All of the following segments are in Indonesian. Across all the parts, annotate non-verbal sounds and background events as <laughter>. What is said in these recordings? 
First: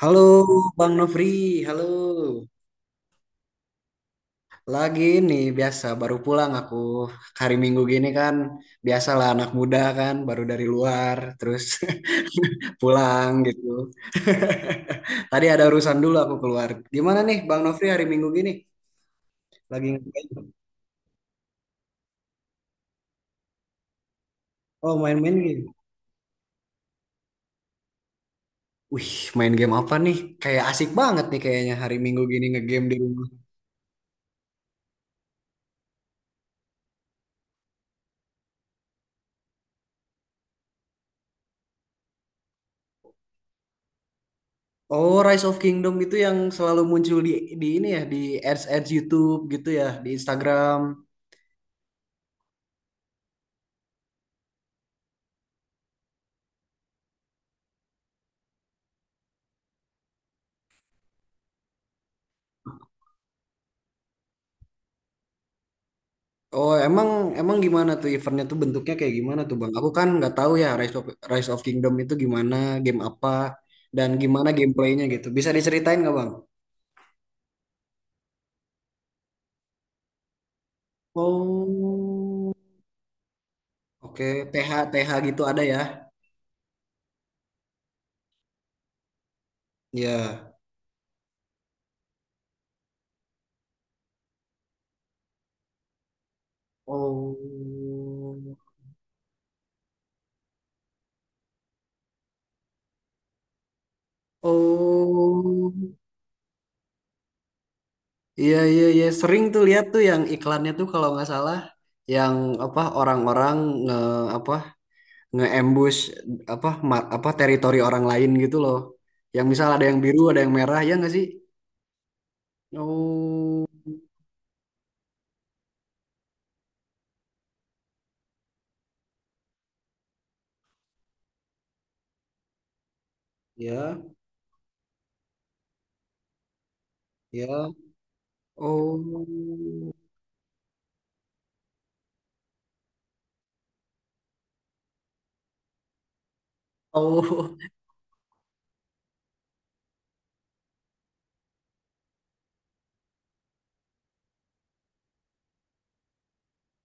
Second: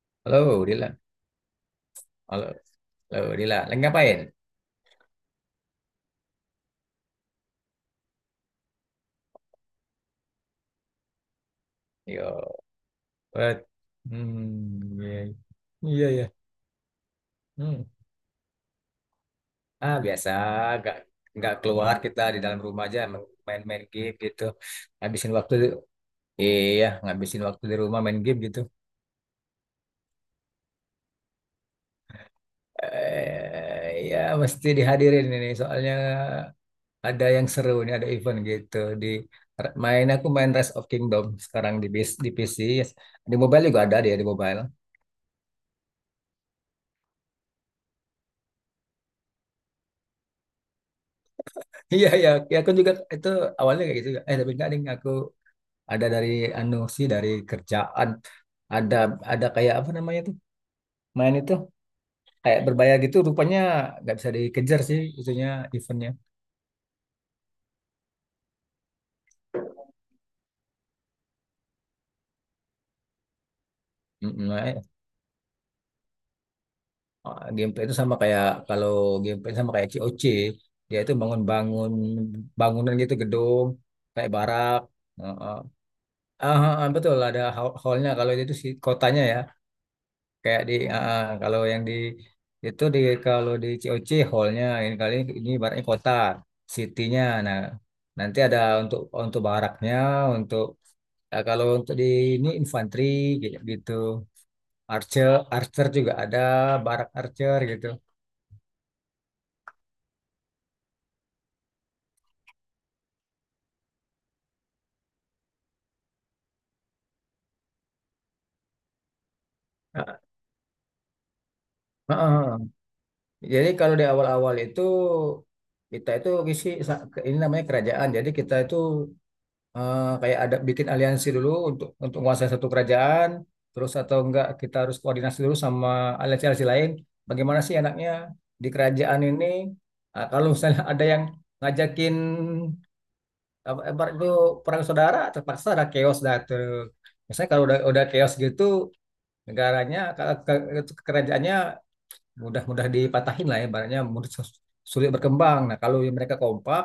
Halo Halo, Bang Dila. Nofri, halo. Halo, halo, Dila. Lagi ngapain? Lagi nih biasa baru pulang aku hari Minggu gini kan biasalah anak muda kan baru dari luar terus <laughs> Yo, pulang eh, gitu. hmm, <laughs> Tadi ada iya, urusan iya, dulu iya. aku keluar. Gimana nih Bang Hmm. Nofri hari Minggu gini? Lagi Ah, biasa, ngapain? nggak nggak keluar kita di dalam rumah aja main-main game gitu. Oh Habisin main-main waktu, game. iya, ngabisin waktu di rumah main game gitu. Wih, main game apa nih? Kayak asik banget nih kayaknya hari Minggu gini ngegame di rumah. Eh, iya, mesti dihadirin ini soalnya ada yang seru nih, ada event gitu di main aku main Rise of Kingdom sekarang di PC, di mobile juga ada dia di mobile. Oh, Rise of Kingdom itu yang selalu muncul di ini ya di ads ads YouTube gitu ya di Instagram. Iya iya, ya, aku juga itu awalnya kayak gitu juga. Eh tapi enggak ding, aku ada dari anu sih dari kerjaan ada ada kayak apa namanya tuh main itu kayak berbayar gitu rupanya nggak bisa dikejar sih itunya eventnya. Oh, emang emang gimana tuh eventnya tuh bentuknya kayak gimana tuh Bang? Aku kan nggak tahu ya Rise of Kingdom itu gimana, game apa, dan gimana Mm-mm, gameplaynya gitu. Bisa diceritain nggak Bang? ah, gameplay itu sama kayak kalau gameplay sama kayak C O C. Dia itu bangun-bangun Oh, bangunan gitu, gedung oke. kayak TH barak. TH gitu Heeh. ada ya? Betul ada hallnya kalau itu sih kotanya ya. Ya. Kayak di kalau yang di itu di kalau di COC hallnya ini, kali ini ibaratnya kota citynya, Oh, nah nanti ada untuk baraknya, untuk kalau untuk di ini infanteri gitu, gitu. Archer oh, archer juga ada, barak archer gitu. iya iya iya. Sering tuh lihat tuh yang iklannya tuh kalau nggak salah, yang apa orang-orang nge apa nge-ambush apa apa teritori orang lain gitu loh. Yang misal ada yang Ah, biru, ada yang merah, ya nggak sih? ah, ah. Oh, Jadi kalau di awal-awal itu, kita itu isi ini namanya kerajaan. Jadi kita itu, kayak ada bikin aliansi dulu untuk menguasai satu kerajaan, terus ya, atau enggak kita harus koordinasi dulu sama aliansi-aliansi lain. Bagaimana ya. sih enaknya di kerajaan Oh, ini? Kalau misalnya <laughs> ada yang ngajakin, apa ibarat itu perang saudara, terpaksa ada chaos dah tuh. Misalnya oh, kalau udah chaos gitu negaranya, kalau kerajaannya mudah-mudah dipatahin lah ya, ibaratnya mudah sulit berkembang. Nah, kalau mereka kompak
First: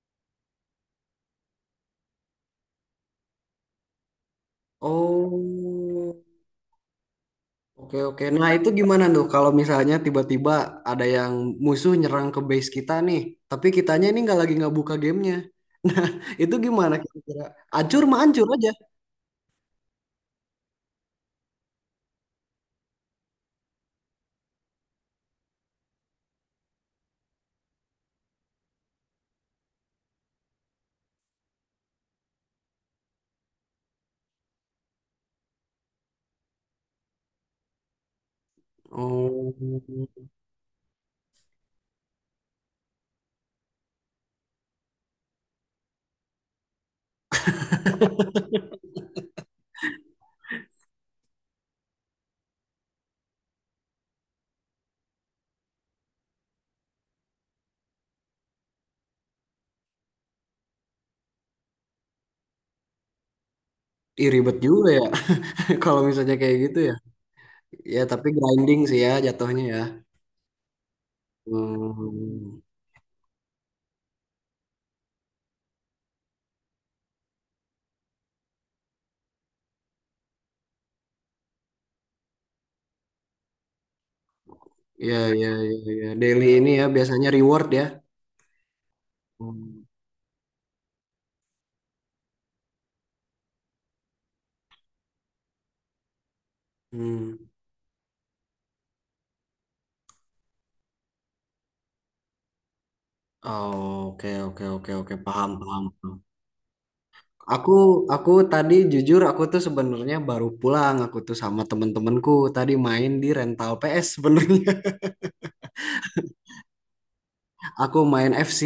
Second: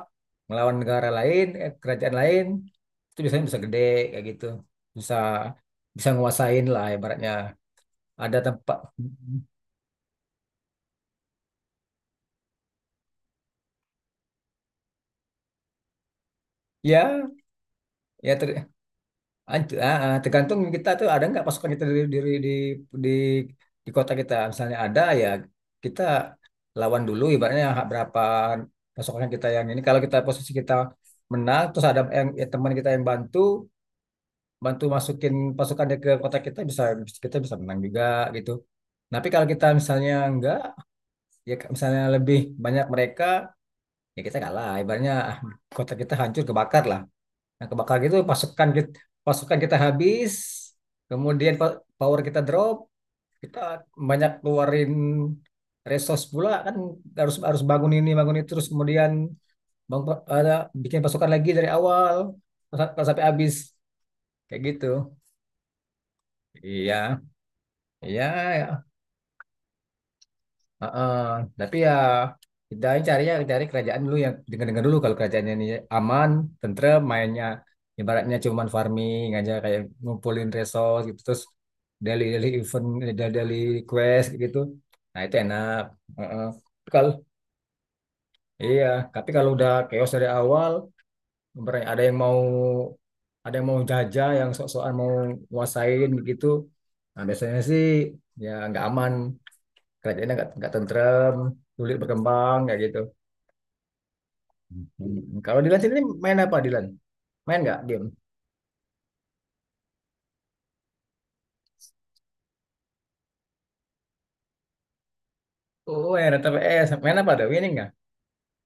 melawan negara lain, eh, kerajaan lain, itu biasanya bisa gede kayak gitu, bisa bisa oh. nguasain lah ibaratnya. Oke, oke. Ada Nah, itu tempat. gimana tuh kalau misalnya tiba-tiba ada yang musuh nyerang ke base kita nih, tapi kitanya ini nggak lagi nggak buka gamenya. <laughs> Nah, itu gimana Ya, kira-kira? Ancur mah ya, ancur aja. Tergantung kita tuh ada nggak pasukan kita di di, di kota kita. Misalnya ada, ya kita lawan dulu ibaratnya hak berapa pasukan kita yang ini. Kalau kita posisi kita menang, terus ada yang, ya teman kita yang bantu bantu masukin pasukan dia ke kota kita, kita bisa menang juga gitu. Tapi kalau Oh, kita misalnya enggak, ya misalnya lebih banyak mereka, ya kita kalah. Ibaratnya, kota kita hancur kebakar lah. Nah, kebakar gitu pasukan kita habis, kemudian power kita drop, kita banyak keluarin resource pula kan, harus harus bangun ini bangun itu, terus kemudian bangun, ada bikin pasukan lagi dari awal sampai habis <laughs> ih, ribet kayak gitu. juga ya <laughs> kalau misalnya kayak gitu ya. Iya. Ya, Iya, tapi grinding ya. sih ya jatuhnya ya. Heeh. Tapi ya Hmm, kita carinya cari kerajaan dulu yang dengar-dengar dulu kalau kerajaannya ini aman, tentrem, mainnya ibaratnya cuman farming aja kayak ngumpulin resource gitu, terus daily-daily event, daily-daily quest gitu. ya, Nah, itu ya, enak. ya, ya. Heeh. Daily ini ya Tapi Kalau biasanya reward ya. iya, tapi kalau udah Hmm. chaos dari awal, ibaratnya ada yang mau jajah, yang sok-sokan mau nguasain gitu. Nah, Hmm. biasanya sih ya nggak aman. Kerajaannya nggak tentrem, sulit berkembang kayak gitu. Oh, oke, oke, oke, oke, Hmm. paham, Kalau Dilan paham, sendiri paham. main apa, Dilan? Main Aku, nggak game? aku tadi jujur aku tuh sebenarnya baru pulang. Aku tuh sama temen-temenku tadi main di rental PS sebenarnya. Oh, main rata PS. Main apa, ada winning <laughs> nggak? Aku main FC.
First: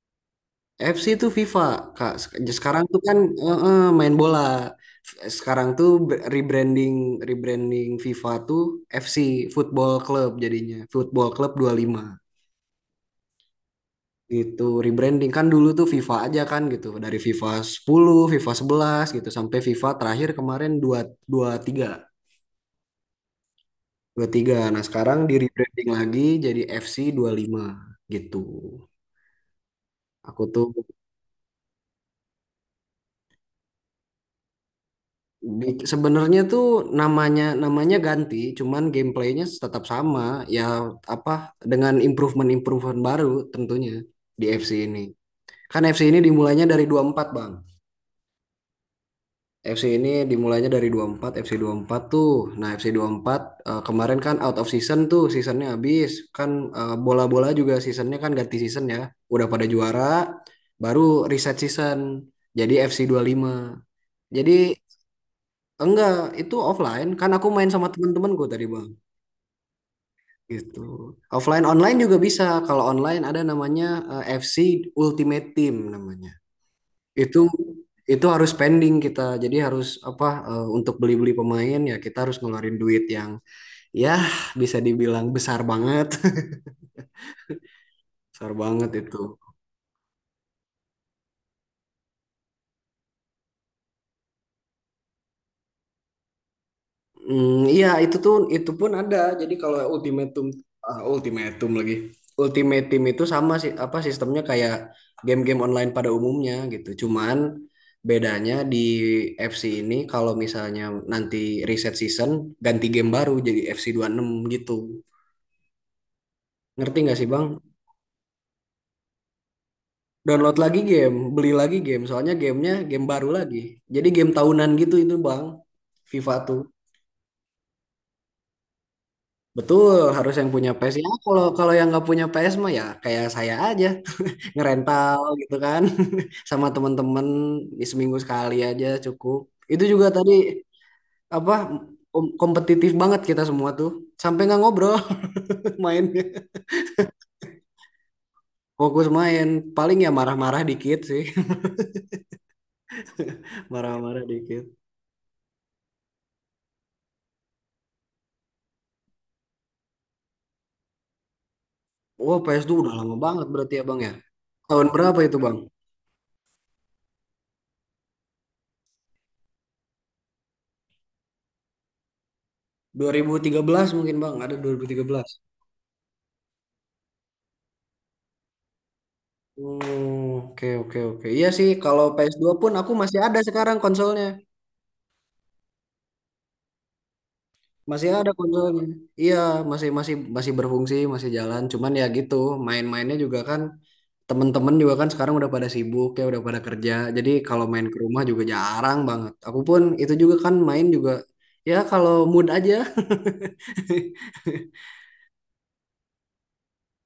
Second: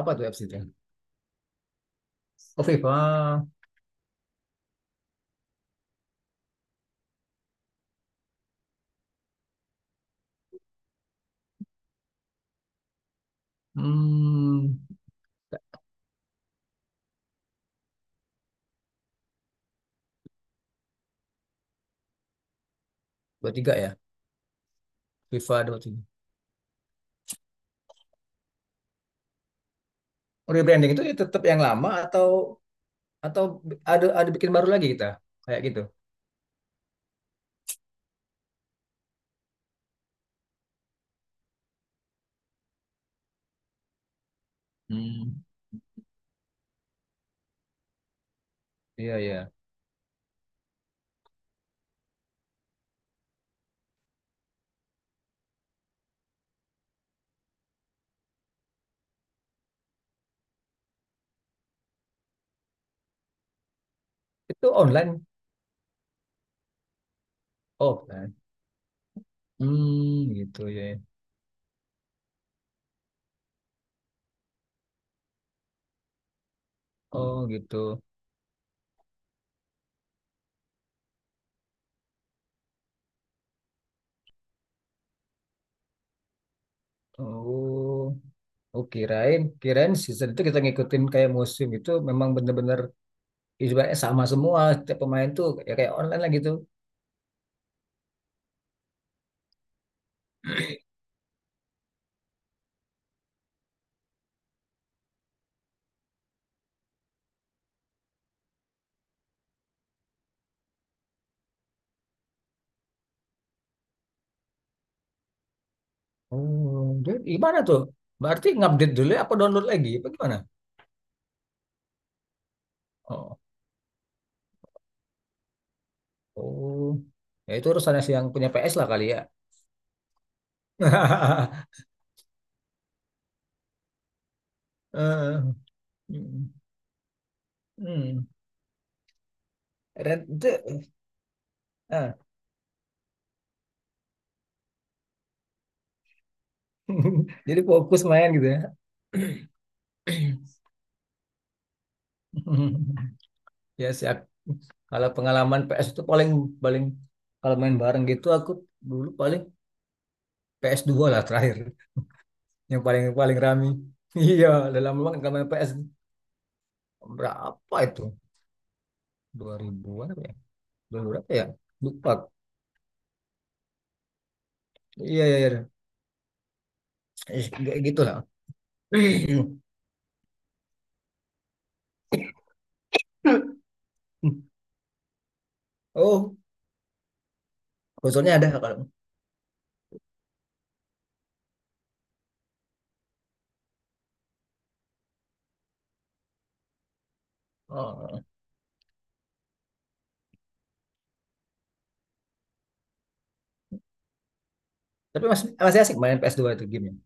Apa tuh apps itu? FC itu FIFA, Kak. Oh, Sekarang tuh kan FIFA. Main bola. Sekarang tuh rebranding rebranding FIFA tuh FC Football Club jadinya. Football Club 25 gitu. Hmm, Rebranding kan dulu tuh FIFA aja kan gitu. Dari FIFA 10, FIFA 11 gitu sampai FIFA terakhir kemarin 2 23. 23 ya? Tiga. Nah, sekarang di FIFA rebranding 23. lagi jadi FC 5 gitu. Aku Oh, tuh rebranding itu tetap yang lama atau ada bikin baru lagi kita? Kayak gitu. Sebenarnya tuh namanya namanya ganti, cuman gameplaynya tetap sama. Ya apa dengan improvement-improvement baru tentunya di FC ini. Hmm, Kan FC ini dimulainya dari 24 Bang. iya iya. FC ini dimulainya dari 24, FC 4 tuh. Nah, FC 24 kemarin kan out of season tuh, seasonnya habis. Kan bola-bola juga seasonnya kan ganti season ya. Udah pada juara, baru reset season. Jadi FC lima. Jadi Itu online. Enggak, itu offline. Kan aku main sama Oh, offline. teman-temanku tadi, Bang. Hmm, gitu ya. Gitu. Offline online juga bisa. Kalau online ada namanya FC Ultimate Team namanya. Oh, Itu gitu. itu harus spending kita. Jadi harus apa untuk beli-beli pemain ya kita harus ngeluarin duit yang ya bisa dibilang besar banget. <laughs> Oh, Besar Oh, banget itu. kirain season itu kita ngikutin kayak musim itu, memang bener-bener ibaratnya sama semua setiap pemain tuh ya kayak online lah gitu. Hmm, iya itu tuh itu pun ada. Jadi kalau ultimatum ultimatum lagi. Ultimatum itu sama sih apa sistemnya kayak game-game online pada umumnya gitu. Cuman bedanya di FC ini kalau misalnya nanti reset season ganti game baru jadi FC 6 gitu. Oh, Ngerti nggak jadi sih Bang? gimana tuh? Berarti ngupdate dulu ya, apa download lagi? Apa gimana? Download lagi game, beli lagi game. Soalnya gamenya game baru Oh, lagi. Jadi game tahunan gitu itu Bang. FIFA tuh. oh, ya itu urusannya si yang punya PS lah kali ya. Betul, harus yang punya PS. Ya, kalau kalau <laughs> yang nggak punya PS mah ya kayak saya aja, <laughs> ngerental Eh, gitu kan. <laughs> hmm, Sama temen-temen di seminggu hmm. sekali aja cukup. Itu juga Keren. tadi Itu, apa ah. Kompetitif banget kita semua tuh. Sampai nggak ngobrol <laughs> mainnya. <laughs> Jadi fokus main gitu ya. <clears throat> Fokus main, paling ya marah-marah dikit sih. <laughs> <laughs> Ya sih, Marah-marah dikit. kalau pengalaman PS itu paling paling kalau main bareng gitu, aku dulu paling PS2 lah terakhir Wah, PS tuh yang udah paling lama paling banget rame. berarti ya, Bang ya. <laughs> Iya, Tahun dalam lama berapa nggak itu, main Bang? PS berapa itu? 2000-an apa ya? 2000 berapa ya? Lupa. 2013 mungkin, Bang. Ada dua ribu tiga Iya, belas iya, iya. Eh, kayak gitu lah. <laughs> Hmm, oke oke oke. Iya sih, kalau PS2 pun aku masih ada sekarang konsolnya. Oh, Masih ada konsolnya ada kalau. konsolnya. Iya, masih masih masih berfungsi, masih jalan. Cuman ya gitu, main-mainnya juga kan temen-temen juga kan sekarang udah pada sibuk ya, udah pada kerja. Jadi kalau main ke Oh. rumah juga jarang banget. Aku pun itu juga kan main juga ya kalau mood aja. <laughs> Tapi masih masih asik main PS2 itu gamenya.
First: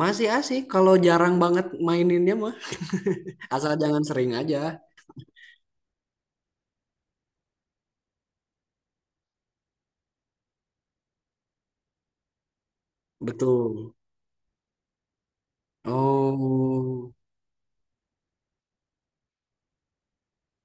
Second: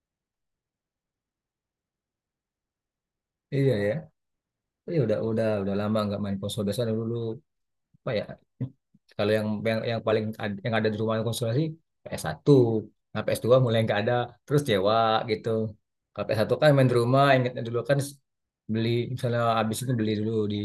Masih asik kalau jarang banget maininnya mah. <laughs> Asal Iya ya. jangan sering aja. Iya, udah lama nggak main konsol, biasanya dulu apa ya, kalau yang paling yang ada di rumah, konsultasi, PS1. Nah, PS2 mulai Betul. nggak ada, terus sewa gitu. Kalau PS1 kan main di Oh. rumah, ingatnya dulu kan beli, misalnya habis itu beli dulu di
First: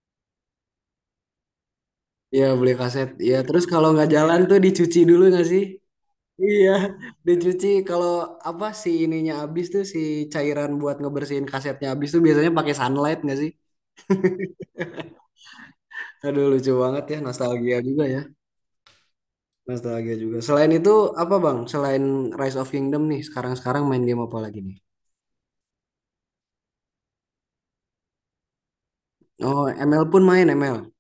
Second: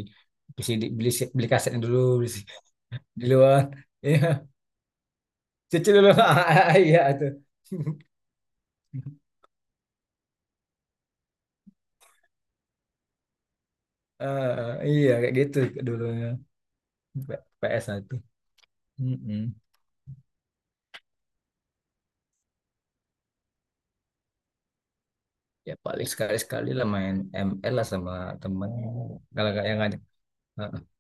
PC, beli beli kasetnya dulu, beli Iya si- beli kaset. di Iya luar. terus kalau <laughs> nggak Iya, jalan tuh dicuci dulu nggak sih? cuci dulu. <laughs> Iya Iya itu. dicuci. Kalau <laughs> apa si ininya habis tuh si cairan buat ngebersihin kasetnya habis tuh biasanya pakai sunlight nggak sih? Ah, iya kayak gitu dulunya. Aduh lucu banget ya nostalgia ps juga satu ya. Mm-mm. Nostalgia juga. Selain itu apa Bang? Selain Rise of Kingdom nih sekarang-sekarang main game apa lagi nih? Ya paling sekali-sekali lah main ML lah sama temen, kalau nggak Oh yang ngajak, ML pun main eh, ML.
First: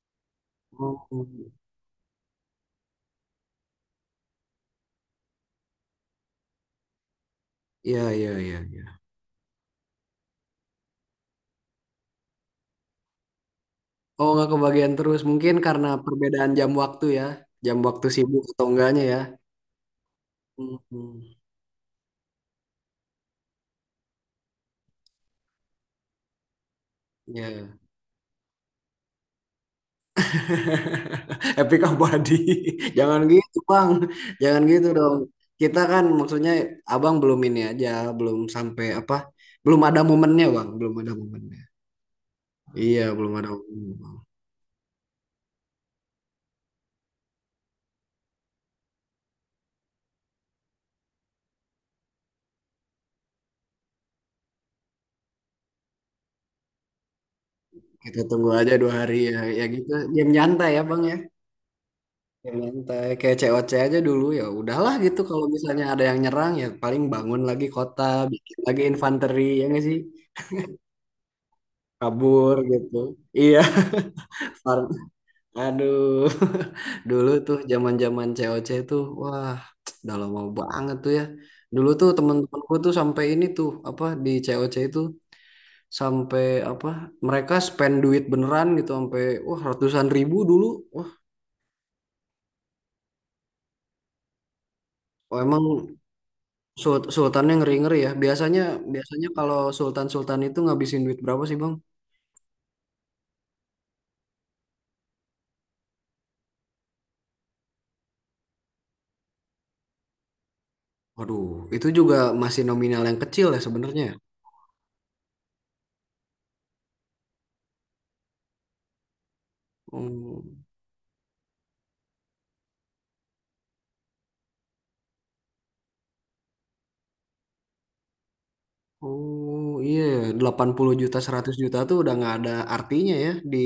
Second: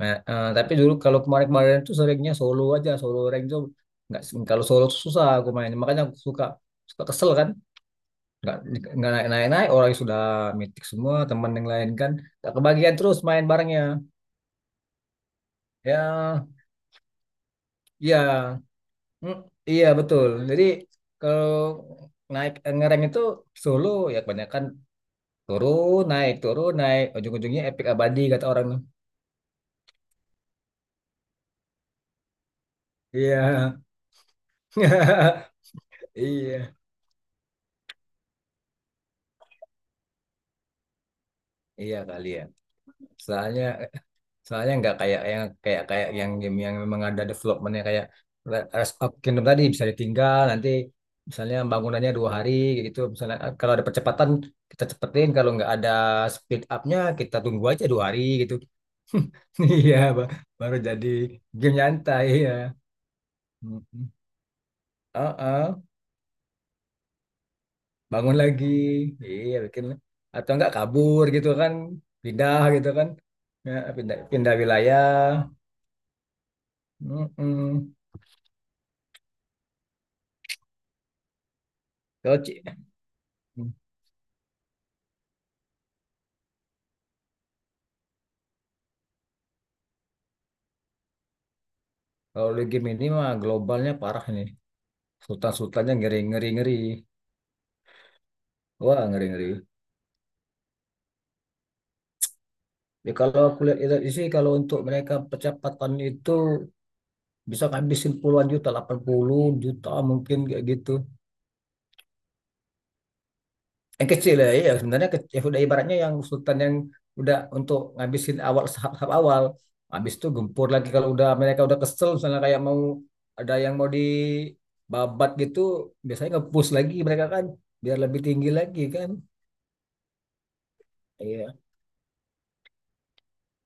Nah, tapi dulu Oh kalau kemarin-kemarin tuh seringnya solo aja, solo rank tuh nggak. Kalau solo tuh susah aku main. Makanya aku suka suka kesel kan, iya iya nggak iya, iya. nggak naik-naik, orang yang sudah mitik semua teman yang lain kan, nggak kebagian terus main barengnya. Oh nggak kebagian terus mungkin karena Ya, perbedaan jam waktu ya. Jam waktu sibuk iya, atau enggaknya ya. Mm, iya betul. Jadi Hmm, kalau naik ngereng itu solo, ya kebanyakan turun naik turun naik, ujung-ujungnya ya. epic abadi kata orang. <laughs> Epic abadi. <laughs> Jangan Iya, gitu, Bang. Jangan gitu dong. <laughs> Kita kan maksudnya iya, Abang belum ini aja, belum sampai apa? Belum ada momennya, Bang. Belum ada momennya. iya kali ya. Iya, belum ada Soalnya momennya, Bang. Soalnya nggak kayak yang, kayak kayak yang game yang memang ada developmentnya kayak Rise of Kingdom tadi, bisa ditinggal. Nanti misalnya bangunannya 2 hari kayak gitu, misalnya kalau ada percepatan kita cepetin, kalau nggak ada speed upnya kita tunggu aja 2 hari Kita tunggu gitu. aja 2 hari ya. Ya <laughs> gitu, Iya, game nyantai baru ya, Bang jadi ya. game nyantai ya. Game nyantai kayak COC aja Mm-mm. dulu ya. Udahlah gitu kalau Uh-uh. misalnya ada yang nyerang ya paling bangun lagi kota, Bangun bikin lagi, lagi infanteri iya ya nggak bikin, sih? atau nggak kabur gitu kan, Kabur pindah gitu gitu. kan. Iya. Ya, pindah pindah <laughs> wilayah. Aduh, <laughs> dulu tuh Mm-mm. zaman-zaman COC tuh, wah, <tsk> udah lama banget tuh ya. Dulu tuh Kalau Ci- temen-temenku tuh sampai ini tuh apa di COC itu sampai apa mereka spend duit beneran gitu sampai wah ratusan ribu dulu. Wah, Kalau di game ini mah globalnya parah ini. oh, Sultan-sultannya emang ngeri-ngeri-ngeri. Sultannya ngeri-ngeri ya. Biasanya Wah, biasanya ngeri-ngeri. kalau sultan-sultan itu ngabisin duit berapa sih, Bang? Ya, kalau aku lihat itu sih, kalau untuk mereka percepatan itu bisa ngabisin puluhan juta, 80 juta mungkin kayak gitu. Waduh, itu juga masih nominal yang kecil ya sebenarnya. Yang kecil ya, ya sebenarnya kecil. Ya udah, ibaratnya yang sultan yang udah untuk ngabisin awal, tahap-tahap awal. Habis itu Hmm. gempur lagi kalau udah mereka udah kesel, misalnya kayak mau, ada yang mau dibabat gitu, biasanya nge-push lagi mereka kan biar lebih tinggi lagi kan. Oh iya, ya, 80 juta, 100 Iya. juta tuh udah nggak ada artinya ya di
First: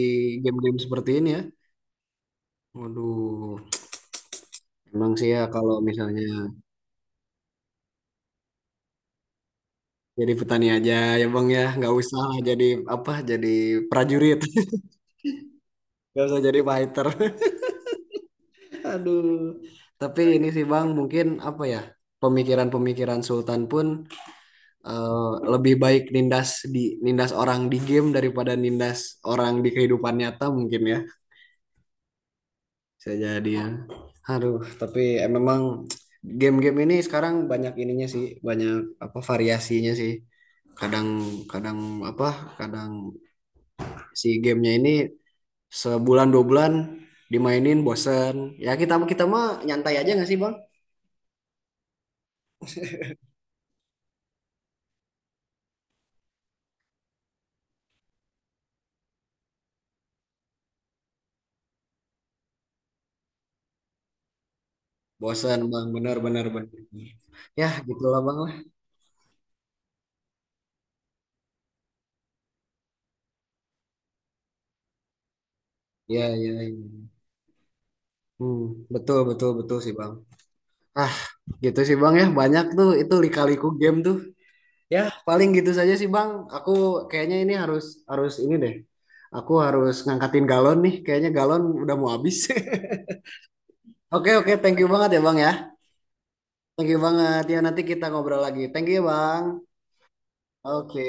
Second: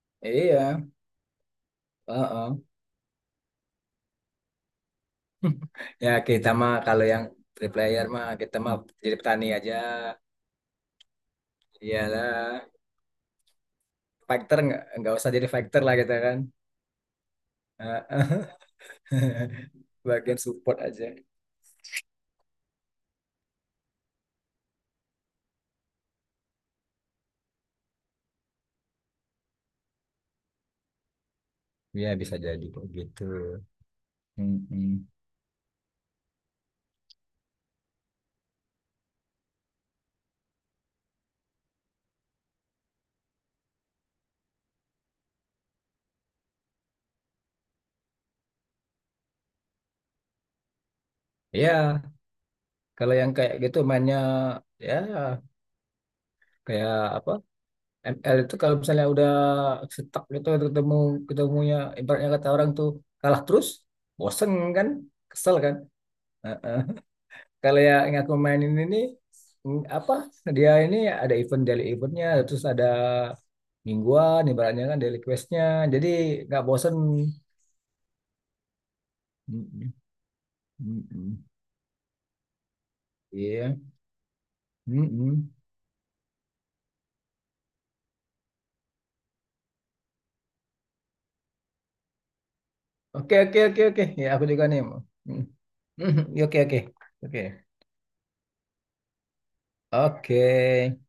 game-game Iya. seperti ini ya. Heeh. Waduh, emang sih ya <laughs> kalau Ya misalnya kita mah kalau yang three player mah, kita mah jadi petani aja. jadi petani aja ya Bang ya, nggak usah lah jadi Iyalah, apa, jadi prajurit, fighter, nggak usah jadi fighter lah <laughs> kita nggak kan. usah jadi fighter. Heeh. <laughs> Aduh, <laughs> tapi Bagian ini sih support Bang aja. mungkin apa ya, pemikiran-pemikiran Sultan pun eh, lebih baik nindas di nindas orang di game daripada nindas orang di kehidupan nyata mungkin ya. Ya bisa jadi kok Bisa gitu. jadi ya. Aduh, tapi Mm-mm. Memang game-game ini sekarang banyak ininya sih, banyak apa variasinya sih. Kadang kadang apa? Kadang si gamenya ini sebulan 2 bulan dimainin bosen. Ya kita kita mah nyantai aja nggak sih Bang? Ya kalau yang kayak gitu mainnya ya kayak apa? ML itu kalau misalnya udah stuck gitu, ketemunya ibaratnya kata orang tuh kalah terus, bosen kan, kesel Bosen kan. Bang, bener bener bener. Ya Kalau yang gitulah aku Bang lah. mainin ini, apa, dia ini ada event daily eventnya, terus ada mingguan ibaratnya kan daily questnya, jadi Ya ya, nggak bosen. ya. Hmm, betul betul betul Mm-mm, sih Bang. Ah mm-mm. gitu sih Bang ya, banyak tuh itu lika-liku Iya. game tuh. Ya, paling Mm-mm. gitu saja sih Bang. Aku kayaknya ini harus harus ini deh. Aku harus ngangkatin galon nih. Kayaknya galon udah mau habis. <laughs> Oke oke oke oke, ya Oke, aku oke, juga thank nih. you banget ya Bang Mm. ya. <laughs> Oke oke Thank you oke banget. Ya nanti kita ngobrol lagi. Thank you ya Bang. oke. Oke.